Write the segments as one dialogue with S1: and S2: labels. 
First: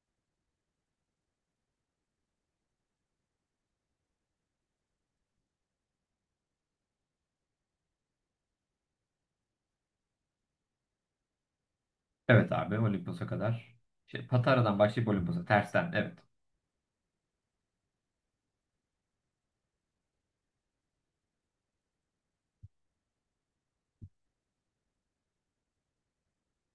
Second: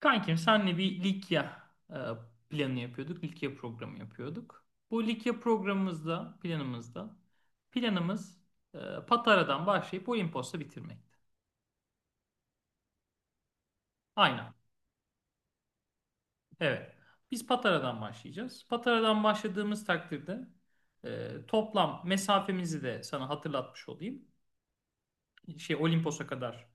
S1: Kankim, senle bir Likya planı yapıyorduk. Likya programı yapıyorduk. Bu Likya programımızda, planımızda, planımız e, Patara'dan başlayıp Olimpos'ta bitirmekti.
S2: Evet abi Olimpos'a kadar. Şey,
S1: Aynen.
S2: Patara'dan başlayıp Olimpos'a tersten evet.
S1: Evet. Biz Patara'dan başlayacağız. Patara'dan başladığımız takdirde toplam mesafemizi de sana hatırlatmış olayım. Şey Olimpos'a kadar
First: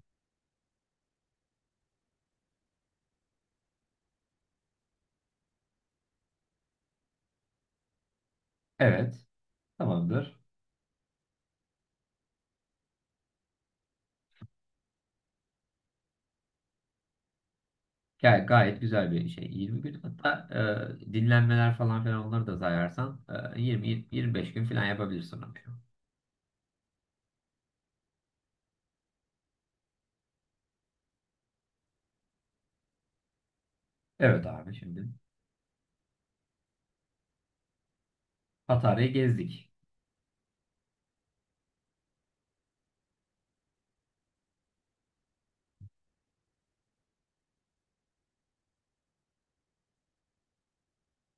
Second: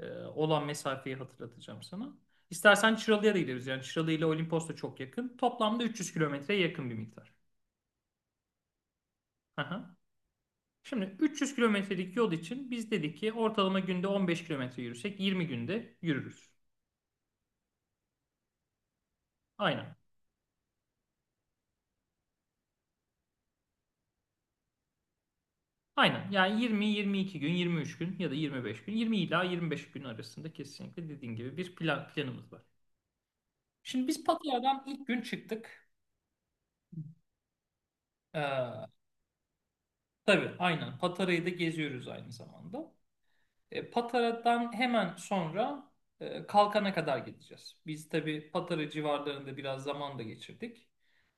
S1: olan mesafeyi hatırlatacağım sana. İstersen Çıralı'ya da gideriz. Yani Çıralı ile Olimpos da çok yakın. Toplamda 300 kilometreye yakın bir miktar.
S2: Evet
S1: Aha.
S2: tamamdır.
S1: Şimdi 300 kilometrelik yol için biz dedik ki ortalama günde 15 kilometre yürüsek 20 günde yürürüz.
S2: Gayet güzel bir şey. 20
S1: Aynen.
S2: gün hatta dinlenmeler falan filan onları da sayarsan 20-25 gün falan yapabilirsin onu.
S1: Aynen. Yani 20-22 gün, 23 gün ya da 25 gün, 20 ila 25 gün arasında kesinlikle dediğin gibi bir plan, planımız var. Şimdi biz
S2: Evet abi
S1: Patara'dan ilk
S2: şimdi
S1: gün çıktık. Ee,
S2: Patara'yı gezdik.
S1: tabii, aynen. Patara'yı da geziyoruz aynı zamanda. Patara'dan hemen sonra Kalkan'a kadar gideceğiz. Biz tabii Patara civarlarında biraz zaman da geçirdik.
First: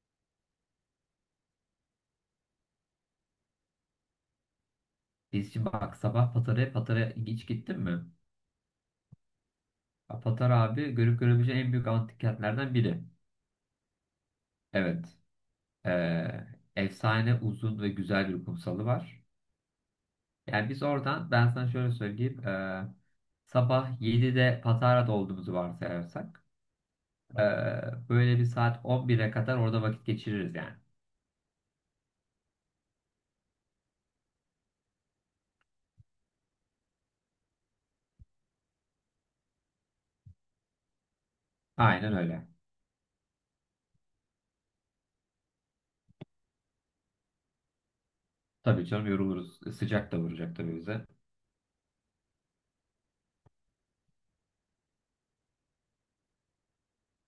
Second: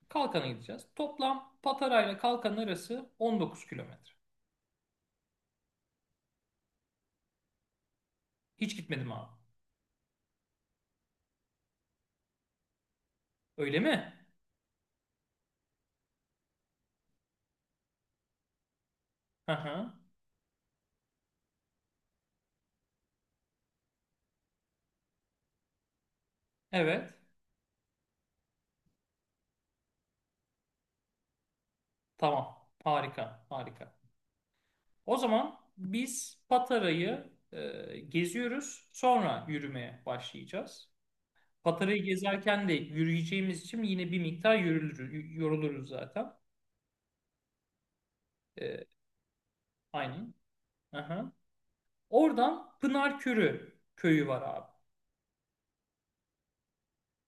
S1: Kalkan'a gideceğiz. Toplam Patara ile Kalkan arası 19 kilometre.
S2: Biz şimdi bak sabah Patara'ya hiç gittin mi?
S1: Hiç gitmedim abi.
S2: Ya Patara abi görüp görebileceğin en büyük antik kentlerden biri.
S1: Öyle mi?
S2: Evet. E, Efsane uzun ve güzel bir kumsalı var.
S1: Hı hı.
S2: Yani biz oradan ben sana şöyle söyleyeyim. Sabah 7'de Patara'da olduğumuzu varsayarsak
S1: Evet.
S2: ee, böyle bir saat 11'e kadar orada vakit geçiririz yani.
S1: Tamam. Harika. Harika. O zaman biz Patara'yı geziyoruz. Sonra yürümeye başlayacağız. Patara'yı
S2: Aynen öyle.
S1: gezerken de yürüyeceğimiz için yine bir miktar yürülür, yoruluruz zaten. E,
S2: Tabii canım yoruluruz. Sıcak da
S1: aynen.
S2: vuracak tabii
S1: Hı
S2: bize.
S1: hı. Oradan Pınarkörü köyü var abi.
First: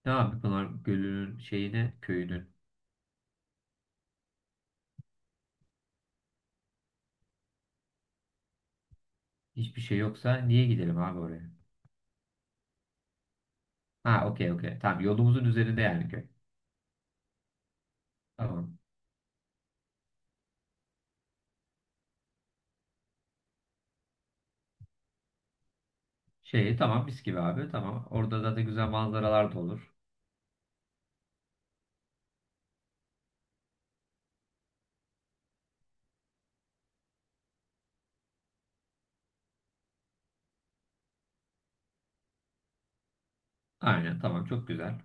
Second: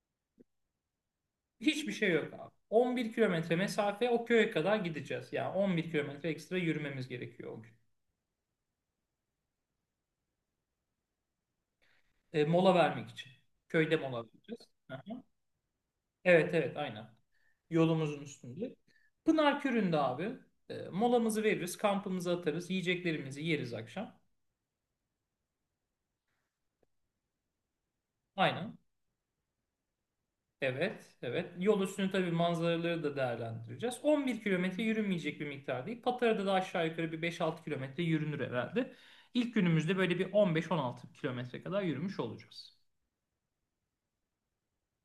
S2: Ne abi Pınar Gölü'nün
S1: Hiçbir
S2: şeyine,
S1: şey yok
S2: köyünün
S1: abi. 11 kilometre mesafe o köye kadar gideceğiz. Yani 11 kilometre ekstra yürümemiz gerekiyor o gün.
S2: hiçbir şey yoksa niye gidelim abi oraya?
S1: Mola vermek için. Köyde mola
S2: Ha, okey,
S1: vereceğiz.
S2: okey. Tamam
S1: Aha.
S2: yolumuzun üzerinde yani köy.
S1: Evet, evet, aynen. Yolumuzun üstünde.
S2: Tamam.
S1: Pınar Kürü'nde abi, molamızı veririz, kampımızı atarız, yiyeceklerimizi yeriz akşam.
S2: Şey tamam mis gibi abi tamam. Orada zaten
S1: Aynen.
S2: güzel manzaralar da olur.
S1: Evet, evet. Yol üstünü tabii manzaraları da değerlendireceğiz. 11 kilometre yürünmeyecek bir miktar değil. Patara'da da aşağı yukarı bir 5-6 kilometre yürünür herhalde. İlk günümüzde böyle bir 15-16 kilometre kadar yürümüş olacağız.
S2: Aynen tamam çok güzel.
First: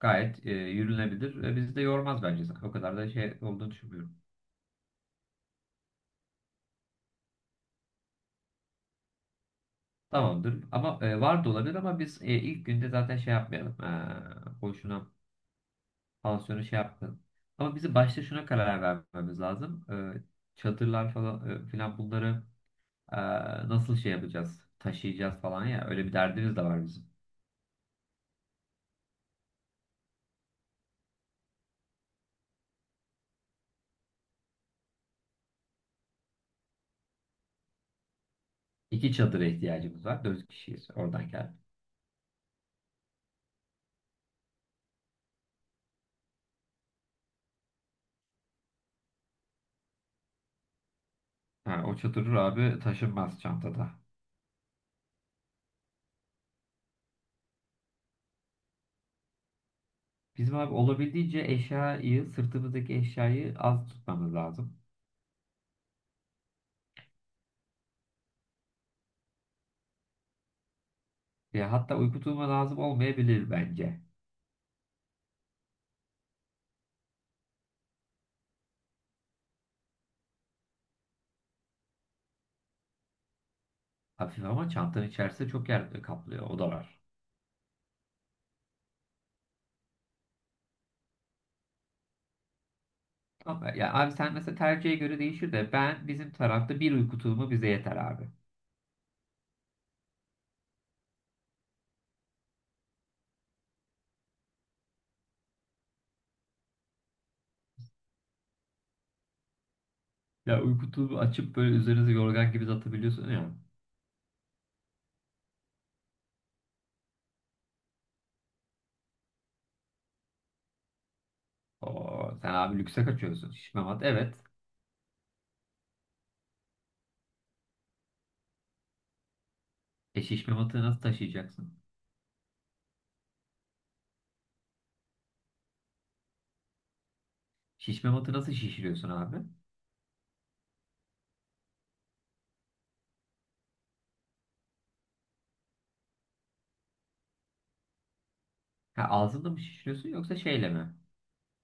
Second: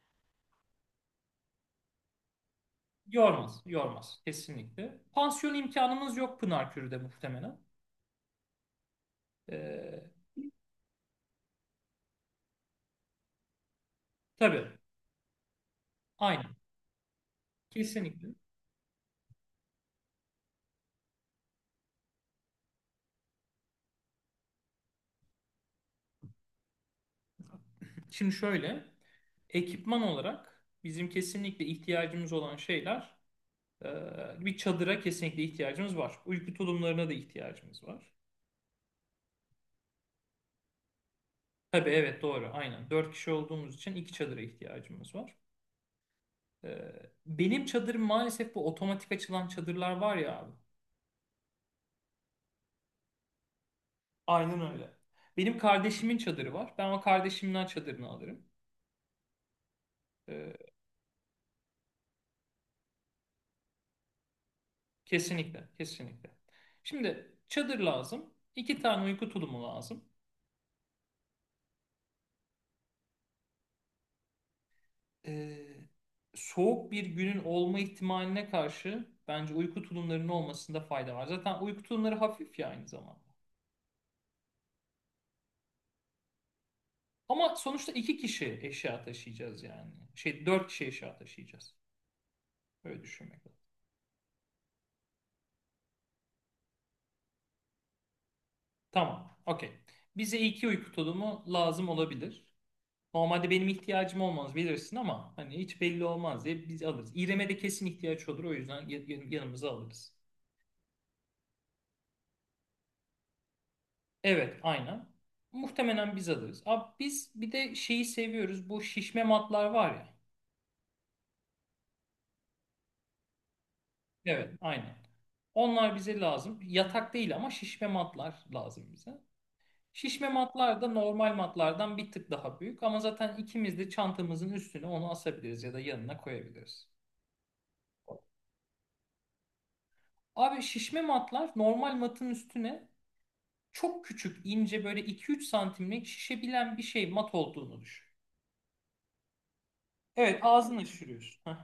S2: Gayet yürünebilir ve bizi de yormaz bence. O kadar da şey
S1: Yormaz,
S2: olduğunu düşünmüyorum.
S1: yormaz kesinlikle. Pansiyon imkanımız yok Pınarkürü'de muhtemelen. Ee,
S2: Tamamdır. Ama var da olabilir ama biz ilk günde zaten şey yapmayalım.
S1: tabii,
S2: Boşuna
S1: aynen.
S2: pansiyonu şey yapmayalım. Ama bizi başta
S1: Kesinlikle.
S2: şuna karar vermemiz lazım. E, Çadırlar falan filan bunları e, nasıl şey yapacağız? Taşıyacağız falan ya. Öyle bir derdimiz de var bizim.
S1: Şimdi şöyle, ekipman olarak bizim kesinlikle ihtiyacımız olan şeyler... Ee, Bir çadıra kesinlikle ihtiyacımız var. Uyku tulumlarına da ihtiyacımız var.
S2: İki çadıra ihtiyacımız var. Dört kişiyiz oradan gel.
S1: Tabii, evet, doğru, aynen. Dört kişi olduğumuz için iki çadıra ihtiyacımız var. Ee, Benim çadırım maalesef, bu otomatik açılan çadırlar var ya abi.
S2: Ha, o çadır abi taşınmaz çantada.
S1: Aynen öyle. Benim kardeşimin çadırı var. Ben o kardeşimden çadırını alırım.
S2: Bizim
S1: Ee,
S2: abi olabildiğince eşyayı, sırtımızdaki eşyayı az tutmamız lazım.
S1: Kesinlikle, kesinlikle. Şimdi çadır lazım. İki tane uyku tulumu lazım.
S2: Ya hatta uyku tulumu lazım olmayabilir bence.
S1: e, Soğuk bir günün olma ihtimaline karşı bence uyku tulumlarının olmasında fayda var. Zaten uyku tulumları hafif ya aynı zamanda.
S2: Hafif ama çantanın içerisinde çok yer kaplıyor. O da var.
S1: Ama sonuçta iki kişi eşya taşıyacağız yani. Şey, dört kişi eşya taşıyacağız. Öyle düşünmek lazım.
S2: Ama ya abi sen mesela tercihe göre değişir de ben bizim tarafta bir uyku tulumu bize yeter abi.
S1: Tamam. Okey. Bize iki uyku tulumu lazım olabilir. Normalde benim ihtiyacım olmaz bilirsin ama hani hiç belli olmaz diye biz alırız. İrem'e de kesin ihtiyaç olur o yüzden yanımıza alırız.
S2: Ya uyku tulumu açıp böyle üzerinize yorgan gibi atabiliyorsun ya.
S1: Evet, aynen. Muhtemelen biz alırız. Abi biz bir de şeyi seviyoruz. Bu şişme matlar var ya.
S2: Oo, sen abi lükse kaçıyorsun. Şişme mat evet.
S1: Evet, aynen. Onlar bize lazım. Yatak değil ama şişme matlar lazım bize.
S2: E
S1: Şişme
S2: şişme
S1: matlar
S2: matı
S1: da
S2: nasıl
S1: normal
S2: taşıyacaksın?
S1: matlardan bir tık daha büyük ama zaten ikimiz de çantamızın üstüne onu asabiliriz ya da yanına koyabiliriz.
S2: Şişme matı nasıl şişiriyorsun abi?
S1: Abi şişme matlar normal matın üstüne çok küçük, ince, böyle 2-3 santimlik şişebilen bir şey mat olduğunu düşün.
S2: Ha, ağzında mı şişiriyorsun yoksa
S1: Evet,
S2: şeyle
S1: ağzını
S2: mi?
S1: şişiriyorsun.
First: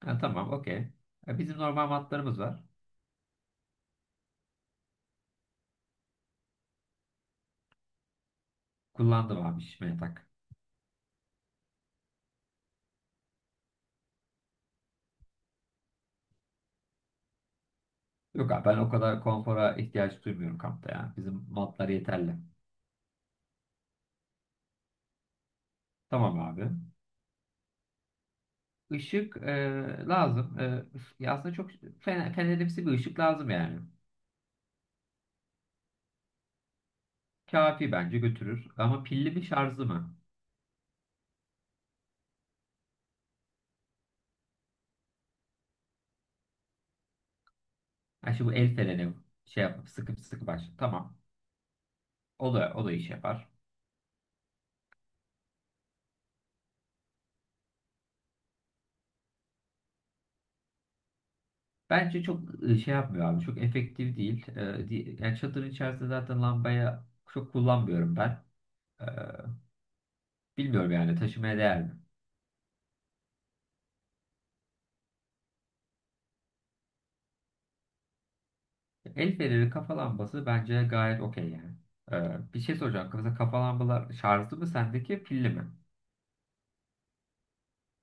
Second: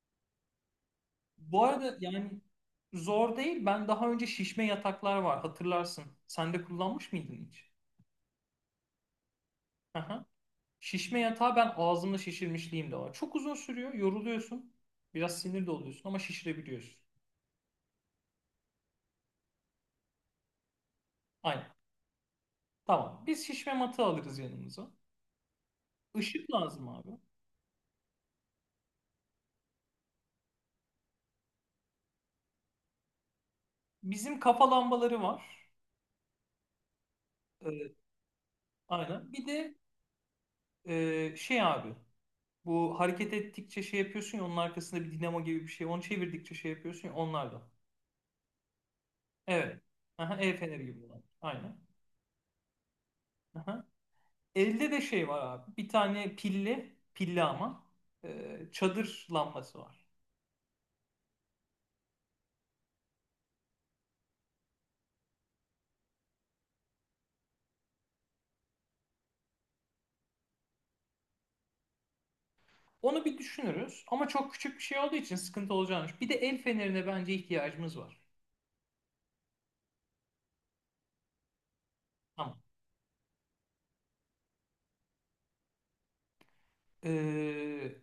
S2: Ha, tamam okey. Bizim
S1: Bu
S2: normal
S1: arada
S2: matlarımız
S1: yani
S2: var.
S1: zor değil. Ben daha önce şişme yataklar var hatırlarsın. Sen de kullanmış mıydın hiç?
S2: Kullandım abi şişmeye
S1: Aha.
S2: tak.
S1: Şişme yatağı ben ağzımla şişirmişliğim de var. Çok uzun sürüyor, yoruluyorsun. Biraz sinir de oluyorsun ama şişirebiliyorsun.
S2: Yok abi ben o kadar konfora ihtiyaç duymuyorum kampta ya. Bizim
S1: Aynen.
S2: matlar yeterli.
S1: Tamam. Biz şişme matı alırız yanımıza.
S2: Tamam
S1: Işık
S2: abi.
S1: lazım abi.
S2: Işık lazım. Üf, ya aslında çok fenerimsi bir ışık lazım yani.
S1: Bizim kafa lambaları var. Ee,
S2: Kafi bence götürür. Ama pilli
S1: aynen.
S2: mi
S1: Bir de
S2: şarjlı mı?
S1: şey abi, bu hareket ettikçe şey yapıyorsun ya, onun arkasında bir dinamo gibi bir şey. Onu çevirdikçe şey yapıyorsun ya, onlar da.
S2: Ha şimdi bu el freni şey
S1: Evet.
S2: yapıp sıkıp
S1: Aha,
S2: sıkıp
S1: el
S2: aç.
S1: feneri gibi
S2: Tamam.
S1: olan. Aynen.
S2: O da iş yapar.
S1: Aha. Elde de şey var abi. Bir tane pilli, pilli ama çadır lambası var.
S2: Bence çok şey yapmıyor abi. Çok efektif değil. Yani çadırın içerisinde zaten lambaya çok kullanmıyorum ben. E, Bilmiyorum yani taşımaya değer mi?
S1: Onu bir düşünürüz ama çok küçük bir şey olduğu için sıkıntı olacağını. Bir de el fenerine bence ihtiyacımız var.
S2: El feneri kafa lambası bence gayet okey yani. Ee,
S1: Tamam.
S2: bir şey soracağım. Mesela kafa lambalar şarjlı mı sendeki pilli mi?
S1: Ee,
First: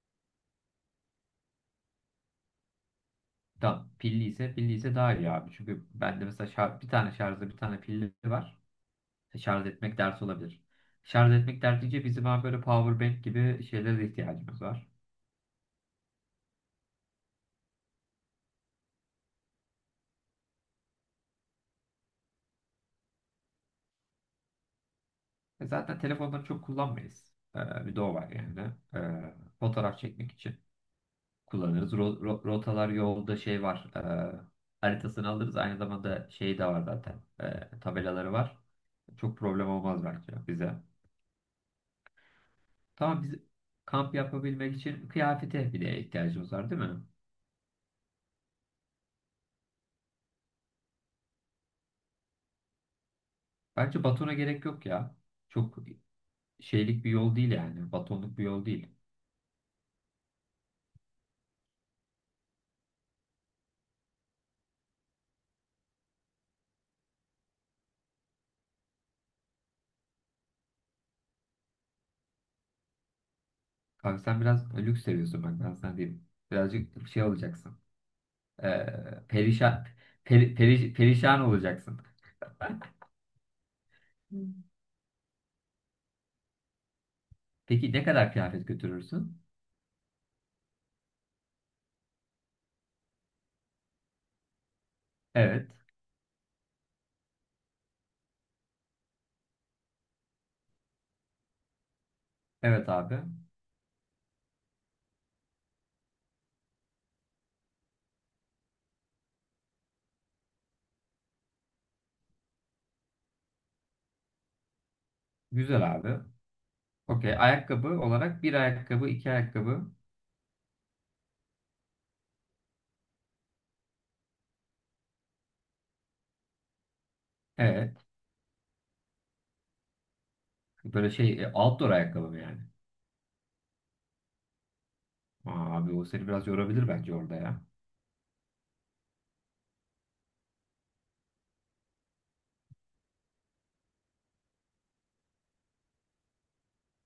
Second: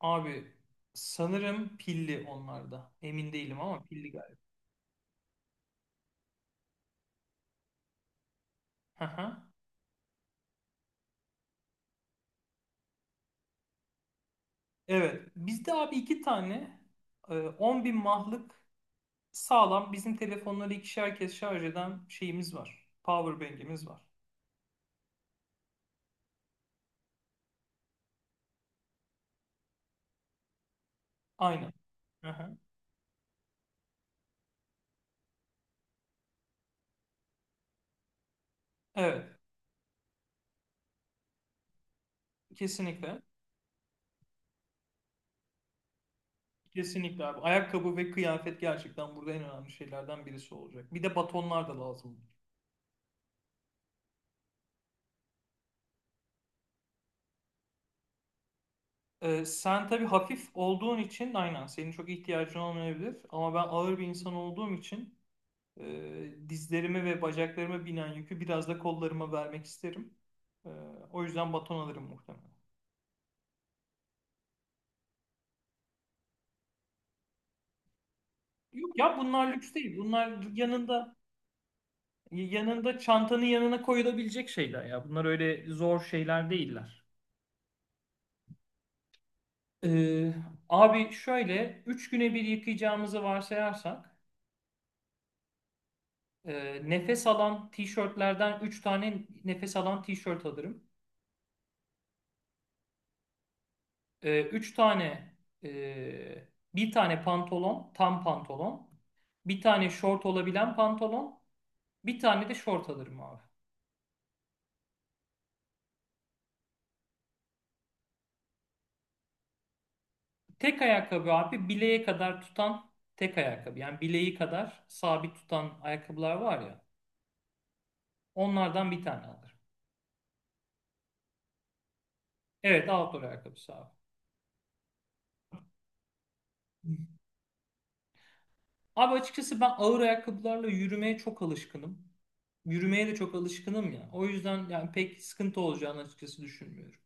S1: Abi, sanırım pilli onlarda. Emin değilim ama
S2: Tamam.
S1: pilli
S2: Pilli
S1: galiba.
S2: ise pilli ise daha iyi abi. Çünkü bende mesela bir tane şarjlı bir tane pilli var.
S1: Aha.
S2: Şarj etmek dert olabilir. Şarj etmek dert deyince bizim abi böyle power bank gibi şeylere de ihtiyacımız var.
S1: Evet. Bizde abi iki tane 10 bin mahlık sağlam bizim telefonları ikişer kez şarj eden şeyimiz var. Power bank'imiz var.
S2: Zaten telefonları çok kullanmayız. Bir de o var yani. Fotoğraf çekmek için
S1: Aynen.
S2: kullanırız. Ro- ro-
S1: Aha.
S2: rotalar yolda şey var. Haritasını alırız. Aynı zamanda şey de var zaten. Tabelaları var.
S1: Evet.
S2: Çok problem olmaz bence bize.
S1: Kesinlikle.
S2: Tamam biz kamp yapabilmek için kıyafete bir de ihtiyacımız var değil mi?
S1: Kesinlikle abi. Ayakkabı ve kıyafet gerçekten burada en önemli şeylerden birisi olacak. Bir de batonlar da lazım.
S2: Bence batona gerek yok ya. Çok şeylik bir yol değil yani. Batonluk bir yol değil.
S1: Sen tabii hafif olduğun için aynen senin çok ihtiyacın olmayabilir. Ama ben ağır bir insan olduğum için dizlerime ve bacaklarıma binen yükü biraz da kollarıma vermek isterim. Ee, O yüzden baton alırım muhtemelen.
S2: Kanka sen biraz lüks seviyorsun bak ben sana diyeyim. Birazcık şey olacaksın. E,
S1: Yok ya, bunlar lüks
S2: perişan
S1: değil. Bunlar
S2: peri- peri-
S1: yanında...
S2: perişan olacaksın.
S1: Yanında, çantanın yanına koyulabilecek
S2: Hmm.
S1: şeyler ya. Bunlar öyle zor şeyler değiller.
S2: Peki ne kadar kıyafet götürürsün?
S1: Ee, Abi şöyle, 3 güne bir yıkayacağımızı varsayarsak
S2: Evet.
S1: nefes alan tişörtlerden 3 tane nefes alan tişört alırım.
S2: Evet abi.
S1: E, 3 tane e, Bir tane pantolon, tam pantolon. Bir tane şort olabilen pantolon. Bir tane de şort alırım abi.
S2: Güzel abi. Okey. Ayakkabı olarak bir ayakkabı, iki ayakkabı.
S1: Tek ayakkabı abi, bileğe kadar tutan tek ayakkabı. Yani bileği kadar sabit tutan ayakkabılar var ya.
S2: Evet.
S1: Onlardan bir tane alırım.
S2: Böyle şey outdoor ayakkabı mı yani?
S1: Evet, outdoor ayakkabısı abi.
S2: Aa, abi o seni biraz yorabilir bence orada ya.
S1: Abi açıkçası ben ağır ayakkabılarla yürümeye çok alışkınım. Yürümeye de çok alışkınım ya. O yüzden yani pek sıkıntı olacağını açıkçası düşünmüyorum.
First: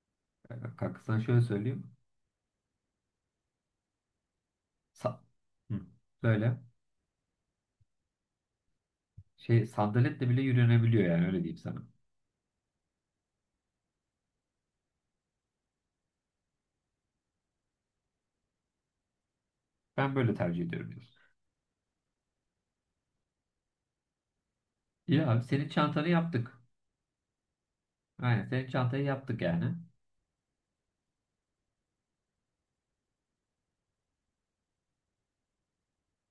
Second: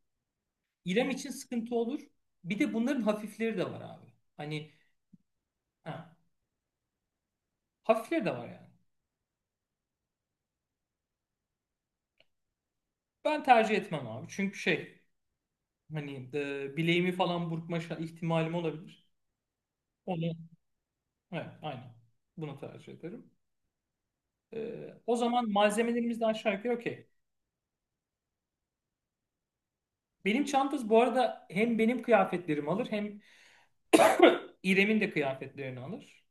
S2: Kanka
S1: İrem
S2: sana
S1: için
S2: şöyle
S1: sıkıntı
S2: söyleyeyim.
S1: olur. Bir de bunların hafifleri de var abi. Hani,
S2: Sa Hı.
S1: ha,
S2: Böyle
S1: hafifleri de var yani.
S2: şey sandaletle bile yürünebiliyor yani öyle diyeyim sana.
S1: Ben tercih etmem abi. Çünkü şey, hani bileğimi falan burkma ihtimalim olabilir.
S2: Ben
S1: Onu,
S2: böyle tercih ediyorum diyorsun.
S1: evet, aynen. Bunu tercih ederim. E, O
S2: İyi abi
S1: zaman
S2: senin çantanı
S1: malzemelerimiz de aşağı
S2: yaptık.
S1: yukarı okey.
S2: Aynen senin çantayı yaptık yani.
S1: Benim çantası bu arada hem benim kıyafetlerimi alır hem İrem'in de kıyafetlerini alır.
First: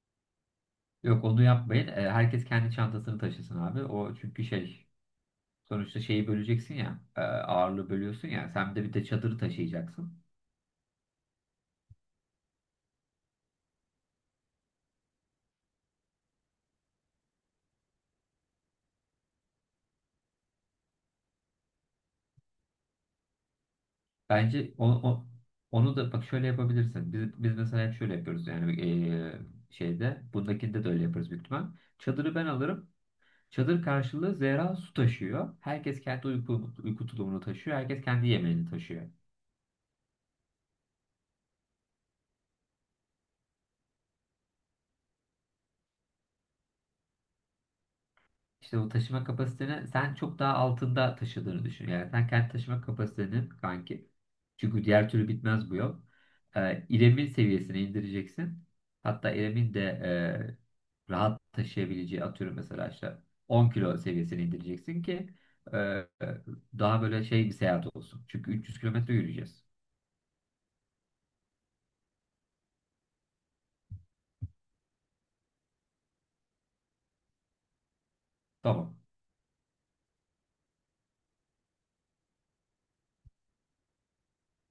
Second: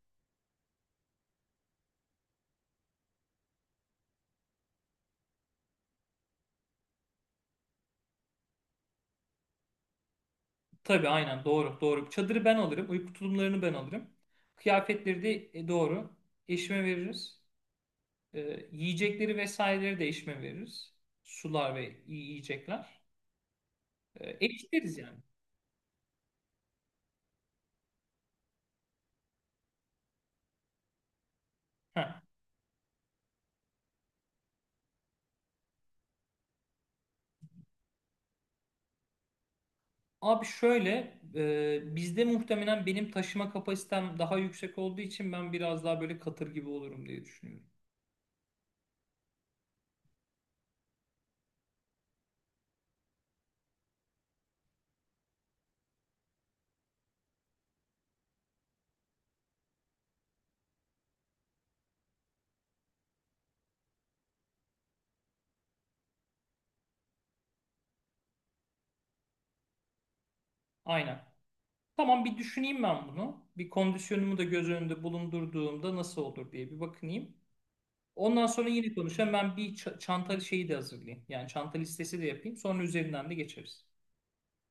S2: Yok onu yapmayın. Herkes kendi çantasını taşısın abi. O çünkü şey. Sonuçta şeyi böleceksin ya, ağırlığı bölüyorsun ya. Sen de bir de çadırı taşıyacaksın.
S1: Tabii, aynen, doğru, doğru. Çadırı ben alırım. Uyku tulumlarını ben alırım. Kıyafetleri de doğru. Eşime veririz. E, Yiyecekleri vesaireleri de eşime veririz. Sular ve yiyecekler.
S2: Bence
S1: Eşleriz yani.
S2: onu da bak şöyle yapabilirsin. Biz mesela hep şöyle yapıyoruz yani şeyde, bundakinde de öyle yaparız büyük ihtimal.
S1: Heh.
S2: Çadırı ben alırım. Çadır karşılığı Zehra su taşıyor. Herkes kendi uyku tulumunu taşıyor. Herkes kendi yemeğini taşıyor.
S1: Abi şöyle, bizde muhtemelen benim taşıma kapasitem daha yüksek olduğu için ben biraz daha böyle katır gibi olurum diye düşünüyorum.
S2: İşte o taşıma kapasiteni sen çok daha altında taşıdığını düşün. Yani sen kendi taşıma kapasiteni kanki. Çünkü diğer türlü bitmez bu yol. İrem'in seviyesine indireceksin. Hatta İrem'in de rahat taşıyabileceği atıyorum mesela işte 10 kilo seviyesine indireceksin ki e, e, daha böyle şey bir seyahat olsun. Çünkü 300 kilometre yürüyeceğiz.
S1: Aynen. Tamam, bir düşüneyim ben bunu. Bir kondisyonumu da göz önünde bulundurduğumda nasıl olur diye bir bakınayım. Ondan sonra yine
S2: Tamam.
S1: konuşalım. Ben bir çanta şeyi de hazırlayayım. Yani çanta listesi de yapayım. Sonra üzerinden de geçeriz.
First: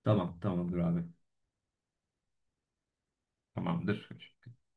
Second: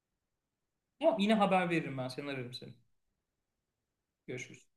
S2: Tamam. Tamamdır abi.
S1: Tamam, yine haber veririm ben. Seni ararım seni.
S2: Tamamdır.
S1: Görüşürüz.